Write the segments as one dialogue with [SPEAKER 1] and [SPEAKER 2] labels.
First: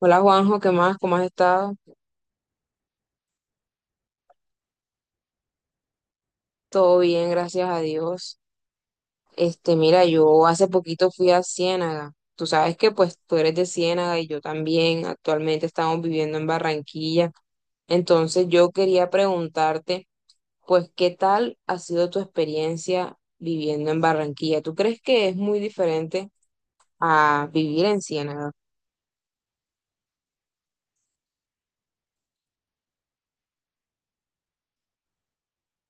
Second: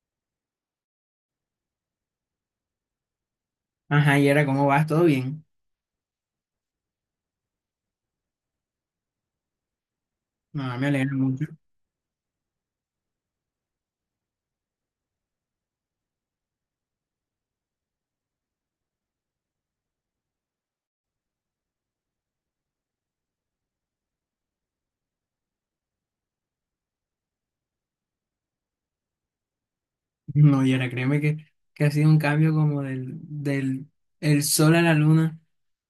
[SPEAKER 1] Hola Juanjo, ¿qué más? ¿Cómo has estado?
[SPEAKER 2] Ajá, Yera, ¿cómo vas? ¿Todo bien?
[SPEAKER 1] Todo bien, gracias a Dios. Mira, yo hace
[SPEAKER 2] No, me
[SPEAKER 1] poquito
[SPEAKER 2] alegra
[SPEAKER 1] fui a
[SPEAKER 2] mucho.
[SPEAKER 1] Ciénaga. Tú sabes que pues tú eres de Ciénaga y yo también. Actualmente estamos viviendo en Barranquilla. Entonces yo quería preguntarte, pues, ¿qué tal ha sido tu experiencia viviendo en Barranquilla? ¿Tú crees que es muy diferente a vivir en Ciénaga?
[SPEAKER 2] No, Yera, créeme que ha sido un cambio como del, del el sol a la luna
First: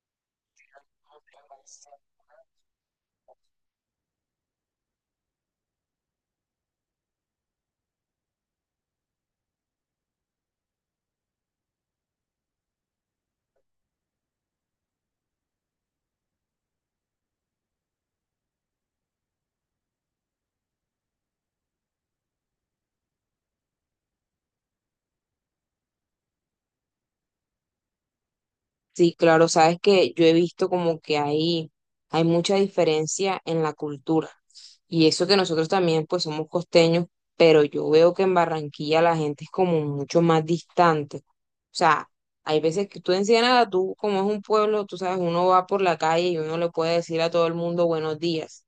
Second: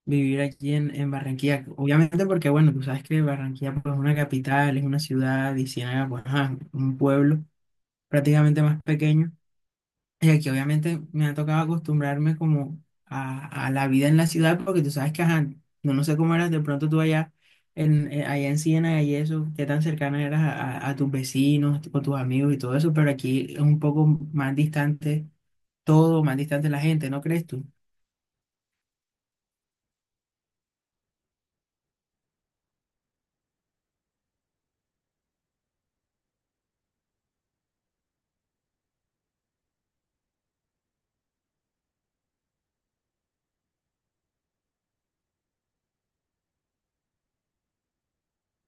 [SPEAKER 2] vivir aquí en Barranquilla. Obviamente porque, bueno, tú sabes que Barranquilla pues, es una capital, es una ciudad, y Ciénaga pues ajá, un pueblo prácticamente más pequeño. Y aquí obviamente me ha tocado acostumbrarme como a la vida en la ciudad, porque tú sabes que, ajá, no, no sé cómo eras de pronto tú allá en Siena y eso, qué tan cercana eras a tus vecinos, o tus amigos y todo eso, pero aquí es un poco más distante todo, más distante la gente, ¿no crees tú?
[SPEAKER 1] Sí, claro, sabes que yo he visto como que hay mucha diferencia en la cultura. Y eso que nosotros también pues somos costeños, pero yo veo que en Barranquilla la gente es como mucho más distante. O sea, hay veces que tú en Ciénaga, tú como es un pueblo, tú sabes, uno va por la calle y uno le puede decir a todo el mundo buenos días.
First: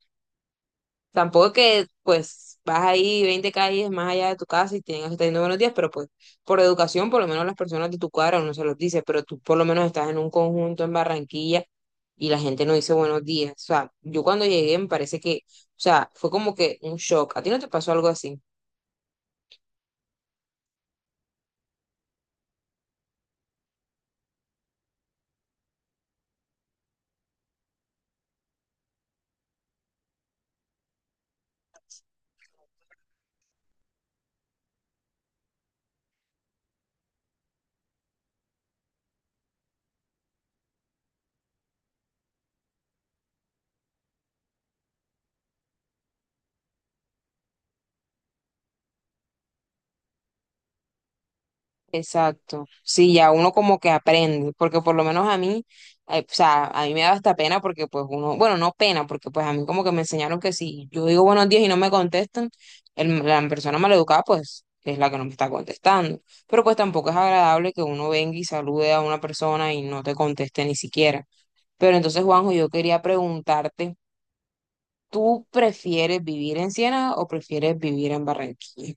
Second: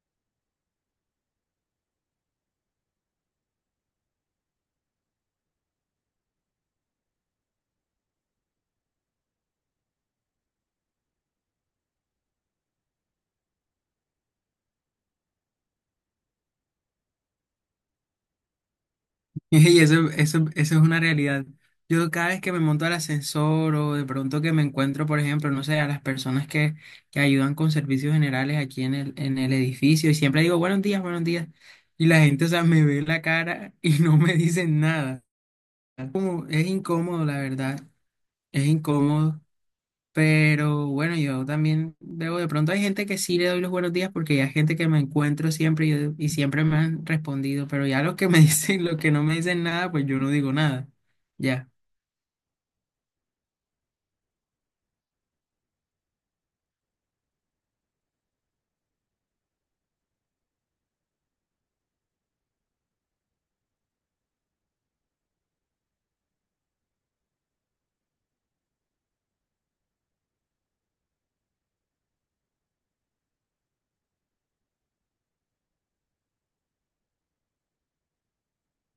[SPEAKER 1] Tampoco que, pues, vas ahí 20 calles más allá de tu casa y tienes que estar diciendo buenos días, pero pues, por educación, por lo menos las personas de tu cuadra uno se los dice, pero tú por lo menos estás en un conjunto en Barranquilla y la gente no dice buenos días. O sea, yo cuando llegué me parece que, o sea, fue como que un shock. ¿A ti no te pasó algo así?
[SPEAKER 2] Y eso es una realidad. Yo cada vez que me monto al ascensor o de pronto que me encuentro, por ejemplo, no sé, a las personas que ayudan con servicios generales aquí en el edificio y siempre digo buenos días, buenos días. Y la gente, o sea, me ve la cara y no me dicen nada. Como, es incómodo, la verdad. Es incómodo. Pero bueno, yo también debo, de pronto hay gente que sí le doy los buenos días porque ya hay gente que me encuentro siempre y siempre me han respondido, pero ya los que me dicen, los que no me dicen nada, pues yo no digo nada. Ya.
[SPEAKER 1] Exacto. Sí, ya uno como que aprende, porque por lo menos a mí, o sea, a mí me da hasta pena porque pues uno, bueno, no pena, porque pues a mí como que me enseñaron que si yo digo buenos días y no me contestan, la persona maleducada pues es la que no me está contestando. Pero pues tampoco es agradable que uno venga y salude a una persona y no te conteste ni siquiera. Pero entonces, Juanjo, yo quería preguntarte, ¿tú prefieres vivir en Siena o prefieres vivir en Barranquilla?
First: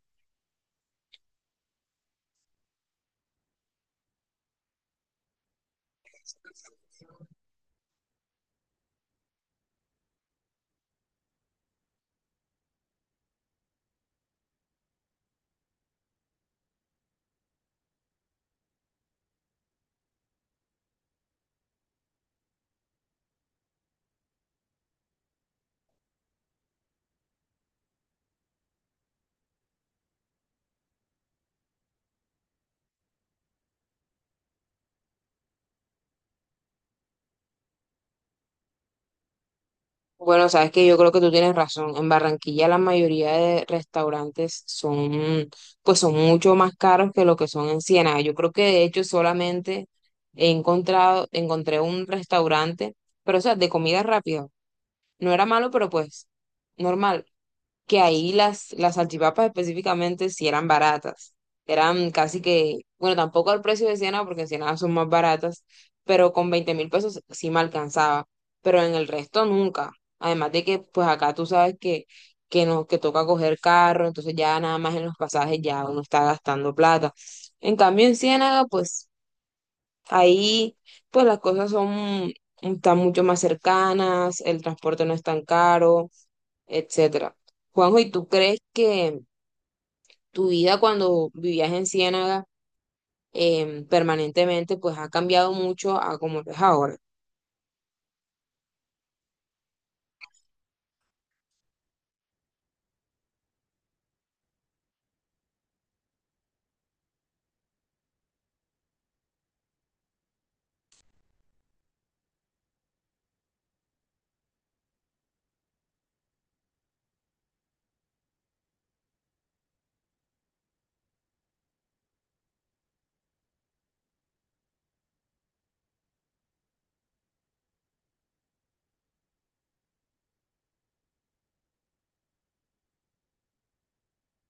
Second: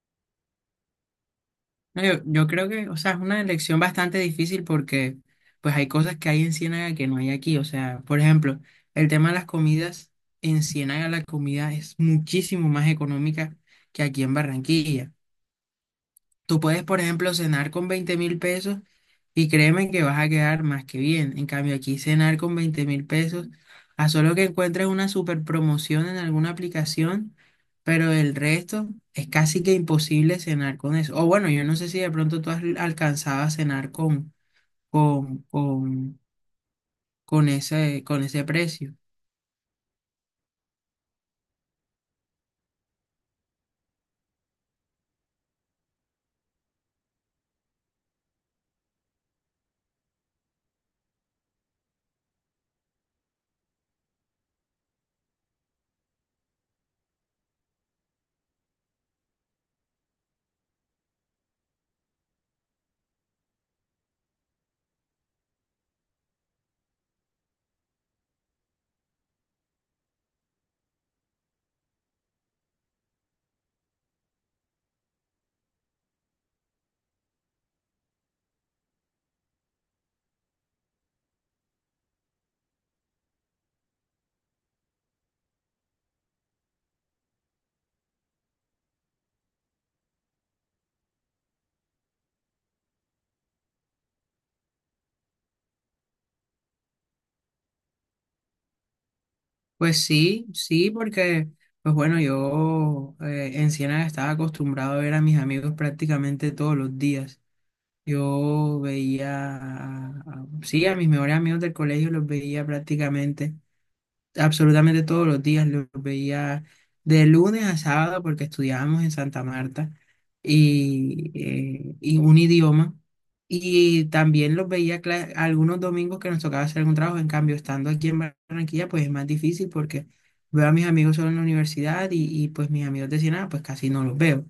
[SPEAKER 2] No, yo creo que, o sea, es una elección bastante difícil porque pues hay cosas que hay en Ciénaga que no hay aquí. O sea, por ejemplo, el tema de las comidas, en Ciénaga la comida es muchísimo más económica que aquí en Barranquilla. Tú puedes, por ejemplo, cenar con 20.000 pesos y créeme que vas a quedar más que bien. En cambio, aquí cenar con 20.000 pesos, a solo que encuentres una super promoción en alguna aplicación, pero el resto es casi que imposible cenar con eso. O bueno, yo no sé si de pronto tú has alcanzado a cenar con, con, con ese precio.
[SPEAKER 1] Bueno, sabes que yo creo que tú tienes razón. En Barranquilla la mayoría de restaurantes son, pues son mucho más caros que lo que son en Ciénaga. Yo creo que de hecho solamente encontré un restaurante, pero o sea, de comida rápida. No era malo, pero pues normal, que ahí las salchipapas específicamente sí eran baratas. Eran casi que, bueno, tampoco al precio de Siena, porque en Siena son más baratas, pero con 20.000 pesos sí me alcanzaba, pero en el resto nunca. Además de que, pues acá tú sabes no, que toca coger carro, entonces ya nada más en los pasajes ya uno está gastando plata. En cambio, en Ciénaga, pues ahí, pues las cosas son, están mucho más cercanas, el transporte no es tan caro, etcétera. Juanjo, ¿y tú crees que tu vida cuando vivías en Ciénaga permanentemente pues ha cambiado mucho a como lo es ahora?
[SPEAKER 2] Pues sí, sí, porque, pues bueno, yo en Ciénaga estaba acostumbrado a ver a mis amigos prácticamente todos los días. Yo veía, sí, a mis mejores amigos del colegio los veía prácticamente, absolutamente todos los días, los veía de lunes a sábado porque estudiábamos en Santa Marta y un idioma. Y también los veía algunos domingos que nos tocaba hacer algún trabajo. En cambio, estando aquí en Barranquilla, pues es más difícil porque veo a mis amigos solo en la universidad y pues mis amigos de Siena, pues casi no los veo.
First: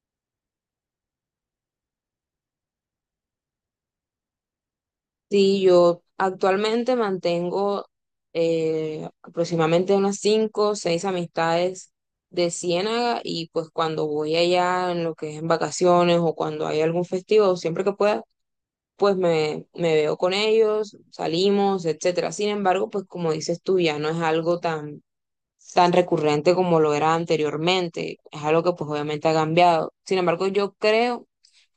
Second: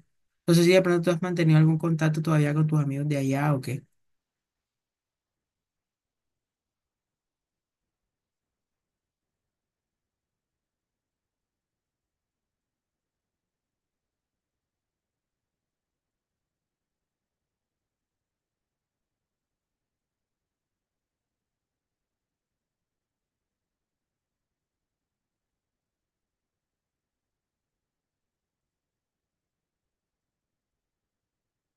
[SPEAKER 2] No sé si de pronto tú has mantenido algún contacto todavía con tus amigos de allá o qué.
[SPEAKER 1] Sí, yo actualmente mantengo aproximadamente unas cinco o seis amistades de Ciénaga, y pues cuando voy allá en lo que es en vacaciones o cuando hay algún festivo, siempre que pueda, pues me veo con ellos, salimos, etcétera. Sin embargo, pues como dices tú, ya no es algo tan recurrente como lo era anteriormente. Es algo que pues obviamente ha cambiado. Sin embargo, yo creo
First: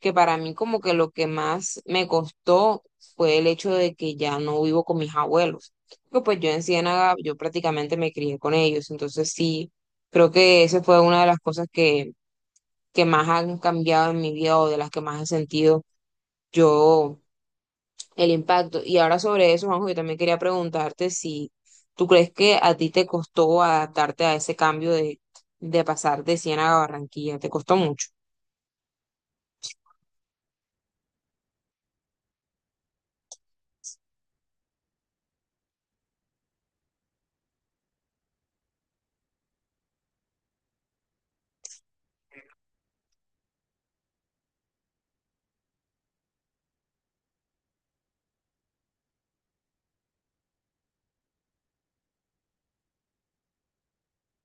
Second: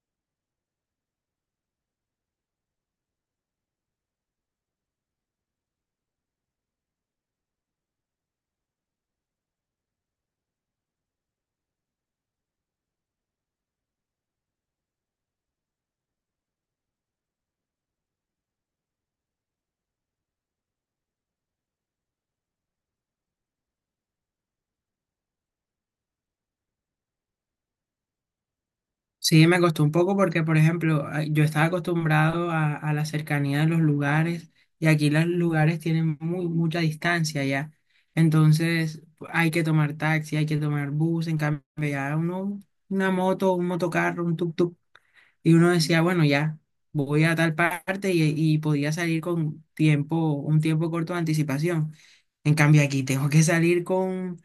[SPEAKER 1] que para mí como que lo que más me costó fue el hecho de que ya no vivo con mis abuelos. Porque pues yo en Ciénaga, yo prácticamente me crié con ellos. Entonces sí, creo que esa fue una de las cosas que más han cambiado en mi vida o de las que más he sentido yo el impacto. Y ahora sobre eso, Juanjo, yo también quería preguntarte si tú crees que a ti te costó adaptarte a ese cambio de pasar de Ciénaga a Barranquilla, te costó mucho.
[SPEAKER 2] Sí, me costó un poco porque, por ejemplo, yo estaba acostumbrado a la cercanía de los lugares y aquí los lugares tienen mucha distancia ya. Entonces hay que tomar taxi, hay que tomar bus, en cambio ya uno, una moto, un motocarro, un tuk-tuk. Y uno decía, bueno, ya voy a tal parte y podía salir con tiempo, un tiempo corto de anticipación. En cambio aquí tengo que salir con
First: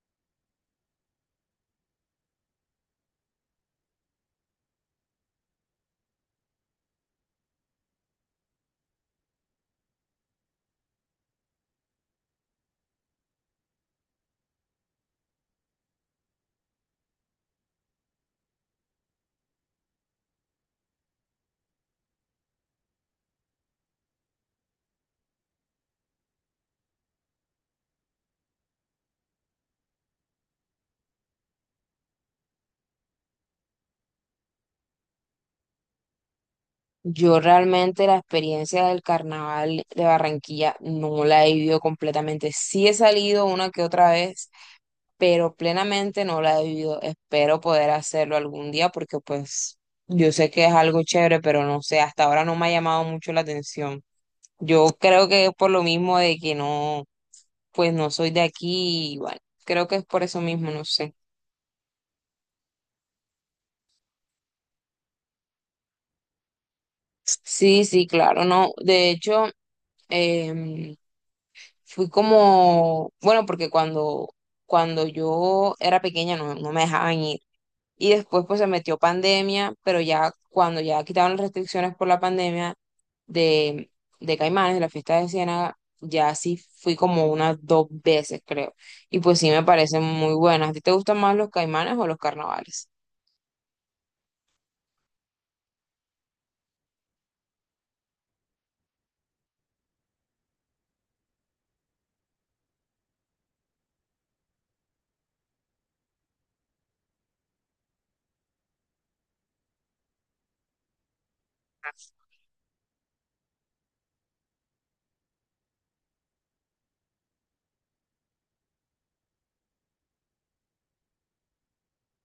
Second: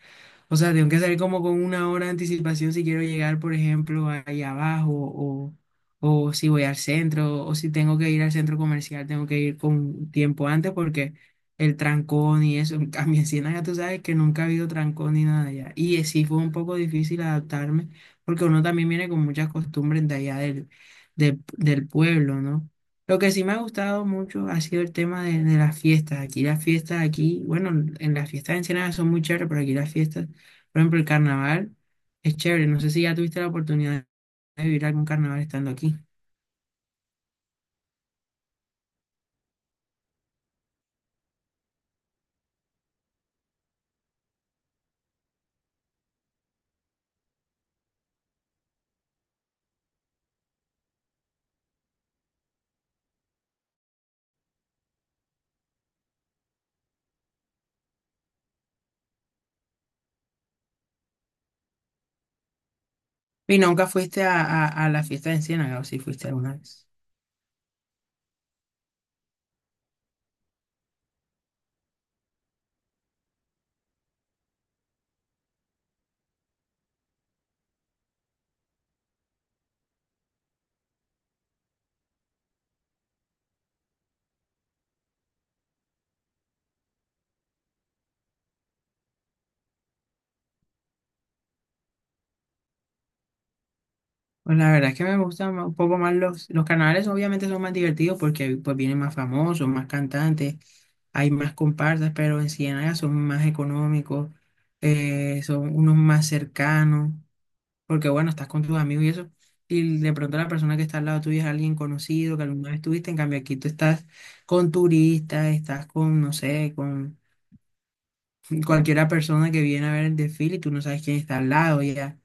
[SPEAKER 2] o sea, tengo que salir como con una hora de anticipación si quiero llegar, por ejemplo, ahí abajo, o si voy al centro, o si tengo que ir al centro comercial, tengo que ir con tiempo antes porque el trancón y eso. En cambio, en Ciénaga tú sabes que nunca ha habido trancón ni nada allá. Y sí fue un poco difícil adaptarme porque uno también viene con muchas costumbres de allá del pueblo, ¿no? Lo que sí me ha gustado mucho ha sido el tema de las fiestas. Aquí las fiestas, aquí, bueno, en las fiestas en Ensenada son muy chéveres, pero aquí las fiestas por ejemplo, el carnaval es chévere. No sé si ya tuviste la oportunidad de vivir algún carnaval estando aquí.
[SPEAKER 1] Yo realmente la experiencia del carnaval de Barranquilla no la he vivido completamente. Sí he salido una que otra vez, pero plenamente no la he vivido. Espero poder hacerlo algún día porque pues yo sé que es algo chévere, pero no sé, hasta ahora no me ha llamado mucho la atención. Yo creo que es por lo mismo de que no, pues no soy de aquí y bueno, creo que es por eso mismo, no sé.
[SPEAKER 2] Y nunca fuiste a, a la fiesta de Enciénaga, o si fuiste alguna vez.
[SPEAKER 1] Sí, sí, claro, no. De hecho, em, fui como, bueno, porque cuando, cuando yo era pequeña no me dejaban ir. Y después pues se metió pandemia, pero ya cuando ya quitaron las restricciones por la pandemia de, de Caimanes, de la fiesta de Ciénaga, ya sí fui como unas dos veces, creo. Y pues sí me parecen muy buenas. ¿A ti te gustan más los Caimanes o los carnavales?
[SPEAKER 2] Pues la verdad es que me gustan un poco más los carnavales, obviamente son más divertidos porque pues vienen más famosos, más cantantes, hay más comparsas, pero en Ciénaga son más económicos, son unos más cercanos. Porque bueno, estás con tus amigos y eso. Y de pronto la persona que está al lado tuyo es alguien conocido que alguna vez tuviste. En cambio, aquí tú estás con turistas, estás con, no sé, con cualquiera persona que viene a ver el desfile y tú no sabes quién está al lado ya.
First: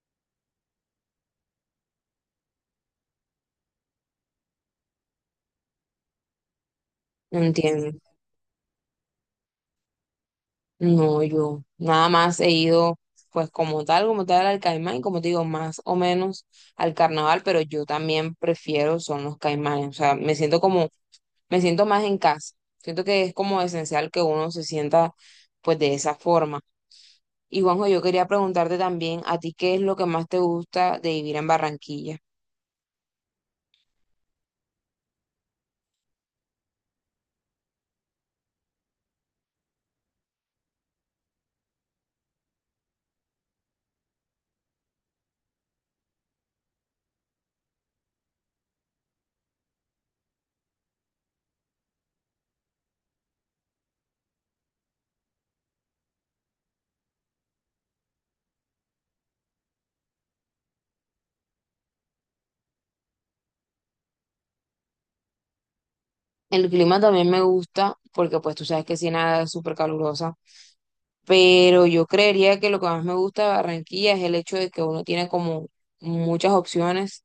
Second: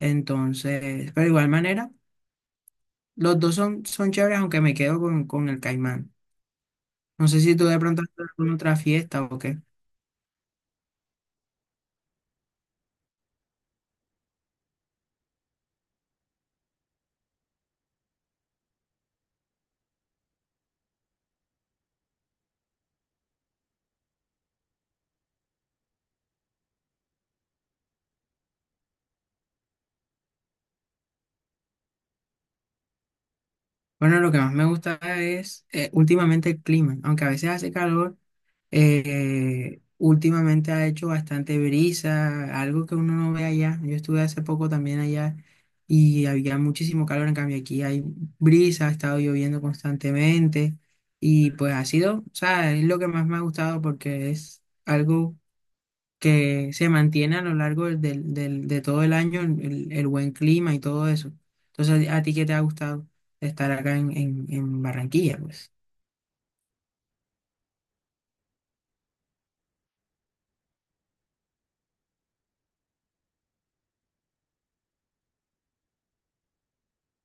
[SPEAKER 2] Entonces, pero de igual manera, los dos son chéveres, aunque me quedo con el Caimán. No sé
[SPEAKER 1] No
[SPEAKER 2] si tú de
[SPEAKER 1] entiendo.
[SPEAKER 2] pronto estás con otra fiesta o qué.
[SPEAKER 1] No, yo nada más he ido, pues como tal al Caimán, y como te digo, más o menos al carnaval, pero yo también prefiero son los Caimanes, o sea, me siento como, me siento más en casa, siento que es como esencial que uno se sienta pues de esa forma. Y Juanjo, yo quería preguntarte también, ¿a ti qué es lo que más te gusta de vivir en Barranquilla?
[SPEAKER 2] Bueno, lo que más me gusta es últimamente el clima, aunque a veces hace calor, últimamente ha hecho bastante brisa, algo que uno no ve allá. Yo estuve hace poco también allá y había muchísimo calor, en cambio aquí hay brisa, ha estado lloviendo constantemente y pues ha sido, o sea, es lo que más me ha gustado porque es algo que se mantiene a lo largo de todo el año el buen clima y todo eso. Entonces, ¿a ti qué te ha gustado estar acá en Barranquilla? Pues
[SPEAKER 1] El clima también me gusta, porque pues tú sabes que Siena es súper calurosa, pero yo creería que lo que más me gusta de Barranquilla es el hecho de que uno tiene como muchas opciones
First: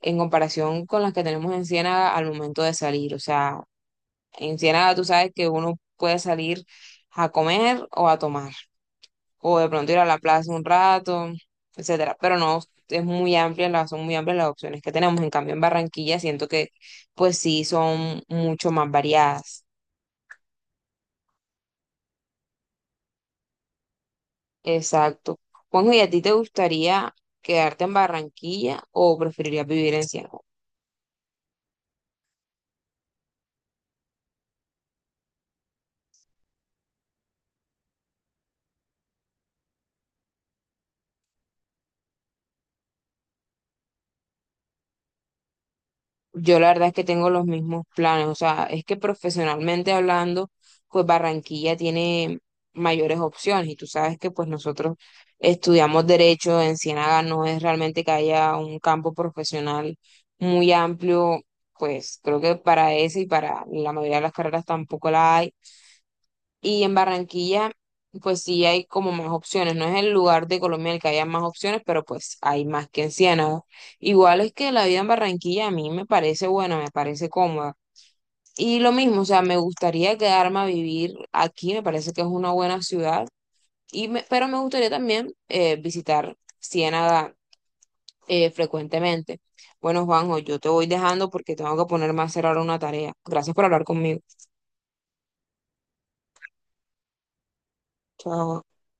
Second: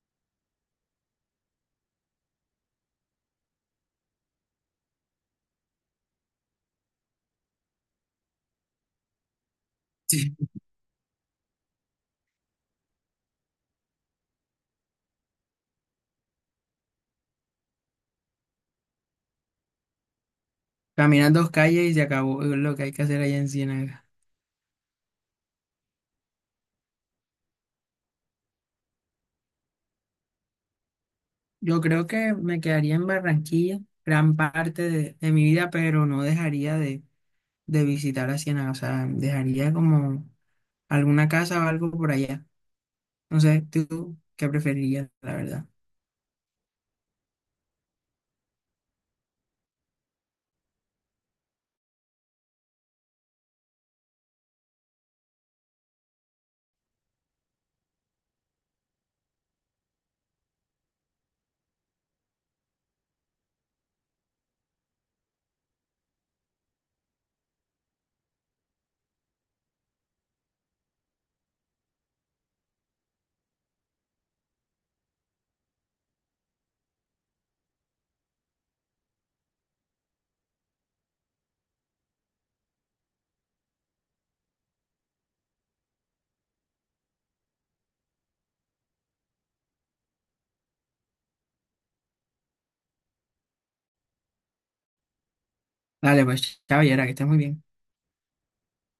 [SPEAKER 1] en comparación con las que tenemos en Ciénaga al momento de salir. O sea, en Ciénaga tú sabes que uno puede salir a comer o a tomar, o de pronto ir a la
[SPEAKER 2] Sí.
[SPEAKER 1] plaza un rato, etcétera. Pero no, es muy amplia, son muy amplias las opciones que tenemos. En cambio, en Barranquilla siento que pues sí son mucho más variadas.
[SPEAKER 2] Caminas dos calles y se acabó lo que hay que hacer allá en Ciénaga.
[SPEAKER 1] Exacto. Juanjo, ¿y a ti te gustaría quedarte en Barranquilla o preferirías vivir en Cienfuegos?
[SPEAKER 2] Yo creo que me quedaría en Barranquilla gran parte de mi vida, pero no dejaría de visitar a Ciénaga. O sea, dejaría como alguna casa o algo por allá. No sé, ¿tú qué preferirías, la verdad?
[SPEAKER 1] Yo la verdad es que tengo los mismos planes, o sea, es que profesionalmente hablando, pues Barranquilla tiene mayores opciones y tú sabes que pues nosotros estudiamos derecho en Ciénaga, no es realmente que haya un campo profesional muy amplio, pues creo que para ese y para la mayoría de las carreras tampoco la hay. Y en Barranquilla, pues sí hay como más opciones. No es el lugar de Colombia en el que haya más opciones, pero pues hay más que en Ciénaga. Igual es que la vida en Barranquilla a mí me parece buena, me parece cómoda. Y lo mismo, o sea, me gustaría quedarme a vivir aquí, me parece que es una buena ciudad. Pero me gustaría también visitar Ciénaga frecuentemente. Bueno, Juanjo, yo te voy dejando porque tengo que ponerme a hacer ahora una tarea. Gracias por hablar conmigo.
[SPEAKER 2] Dale, pues, caballera, que estés muy bien.
[SPEAKER 1] Chao.